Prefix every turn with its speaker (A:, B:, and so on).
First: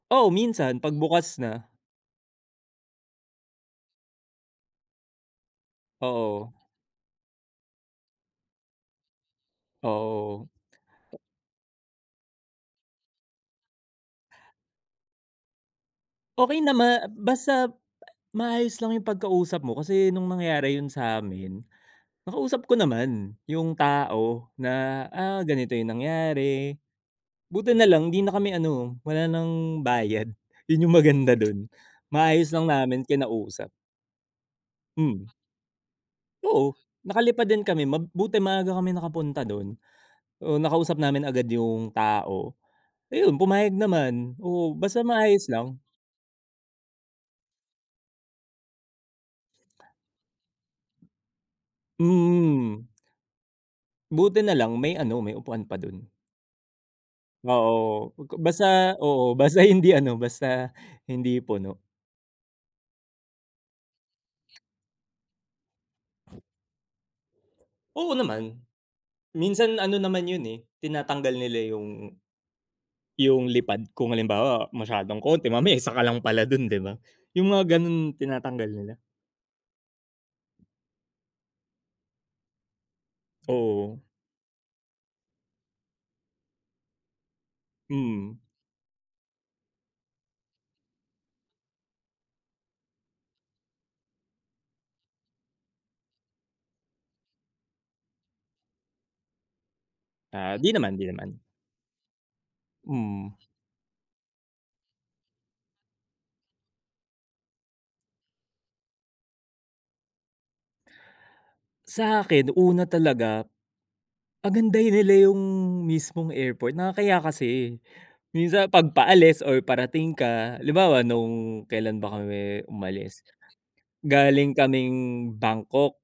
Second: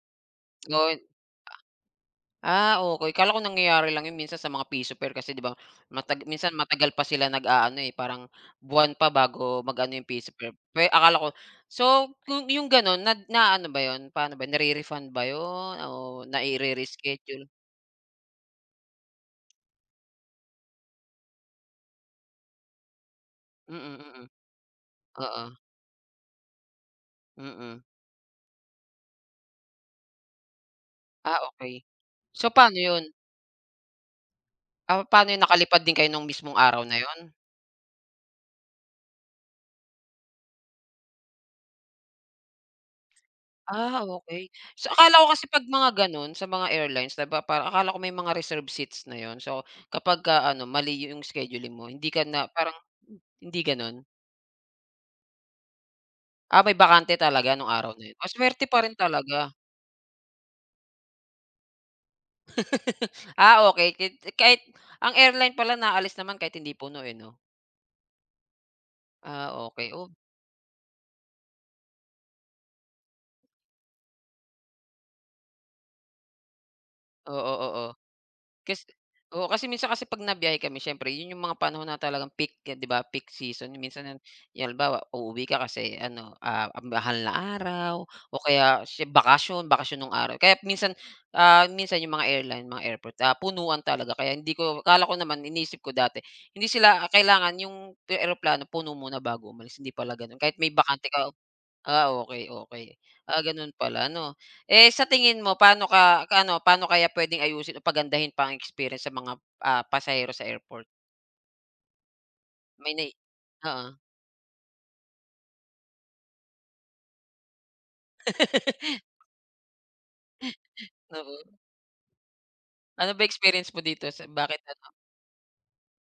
A: Oo, minsan 'pag
B: [unintelligible]
A: bukas na.
B: Ah, okey. Akala ko nangyayari lang 'yon minsan sa mga pa piso fair kasi 'di ba mata minsan
A: Oo.
B: matagal pa sila nag-aano, eh, parang buwan pa bago mag-ano yung piso fair.
A: Oo.
B: Akala ko so, kung 'yong gano'n na naano ba 'yon, paano ba 'yon, nare-refund ba 'yon o
A: Okey naman
B: naire-reschedule?
A: basta maayos lang yung pagkausap mo. Kasi nung nangyari yun sa'min, nakausap ko naman yung
B: Mm, mm.
A: tao na, ah,
B: Oo.
A: ganito yung nangyari. Buti
B: Mm.
A: nalang 'di na kami ano, wala ng bayad. Yun yung
B: Ah,
A: maganda dun.
B: okey.
A: Maayos
B: So,
A: lang
B: paano
A: namin
B: 'yon?
A: kinausap.
B: Ah, paano
A: Hmm.
B: yun? Nakalipad din kayo nung mismong
A: Oo,
B: araw na yun?
A: nakalipad din kami. Mabuti maaga kami nakapunta dun. Oh, nakausap namin agad yung tao. Ayun, pumayag
B: Ah,
A: naman.
B: okey.
A: Oo,
B: So,
A: basta
B: akala ko kasi
A: maayos
B: 'pag
A: lang.
B: mga gano'n sa mga airlines di ba, parang akala ko may mga reserved seats na 'yon. So, kapag ka ano, mali 'yong scheduling mo hindi ka na parang
A: Hmm.
B: hindi gano'n?
A: Buti nalang may ano, may upuan pa dun.
B: Ah, may bakante talaga nung araw na
A: Oo,
B: yun? Masuwerte pa
A: basta
B: rin
A: oo.
B: talaga.
A: Basta hindi ano, basta hindi puno.
B: Ah, okey. Kahit kahit ang airline pala naalis naman kahit hindi puno, eh, no?
A: Oo naman.
B: Ah,
A: Minsan
B: okey,
A: ano
B: oh.
A: naman yun, eh, tinatanggal nila yung yung lipad kung halimbawa masyadong konti, mamaya 1 ka lang pala dun, 'di ba?
B: Oo,
A: Yung mga
B: oo.
A: ganun tinatanggal
B: Kas
A: nila.
B: oo, kasi minsan kasi 'pag nabiyahe kami siyempre 'yon 'yong mga panahon na talagang peak, 'di ba, peak season.
A: Oo.
B: Minsan yung halimbawa, uuwi ka kasi ano ah, mahal na araw o
A: Mm.
B: kaya sie bakasyon. Bakasyon nung araw. Kaya minsan, ah, minsan 'yong mga airline, mga airport, ah, punuan talaga kaya hindi ko akala ko naman, iniisip ko dati, hindi sila, ah, kailangan 'yong eroplano puno muna bago umalis, hindi pala ganun, kahit
A: Ah,
B: may
A: 'di naman, 'di
B: bakante ka.
A: naman.
B: Ah, okey okey.
A: Mm.
B: Ah, gano'n pala. Ano, eh, sa tingin mo paano ka ano, paano kaya puwedeng ayusin o pagandahin pa ang experience sa mga, ah, pasahero sa airport?
A: Sa'kin una
B: May nai
A: talaga,
B: oo.
A: pagandahin nila yung mismong airport. Nakakahiya kasi. Minsan 'pag paalis or parating ka, halimbawa,
B: Oo.
A: nung kailan ba kami
B: Ano
A: umalis?
B: ba experience mo dito s
A: Galing
B: bakit ano
A: kaming Bangkok.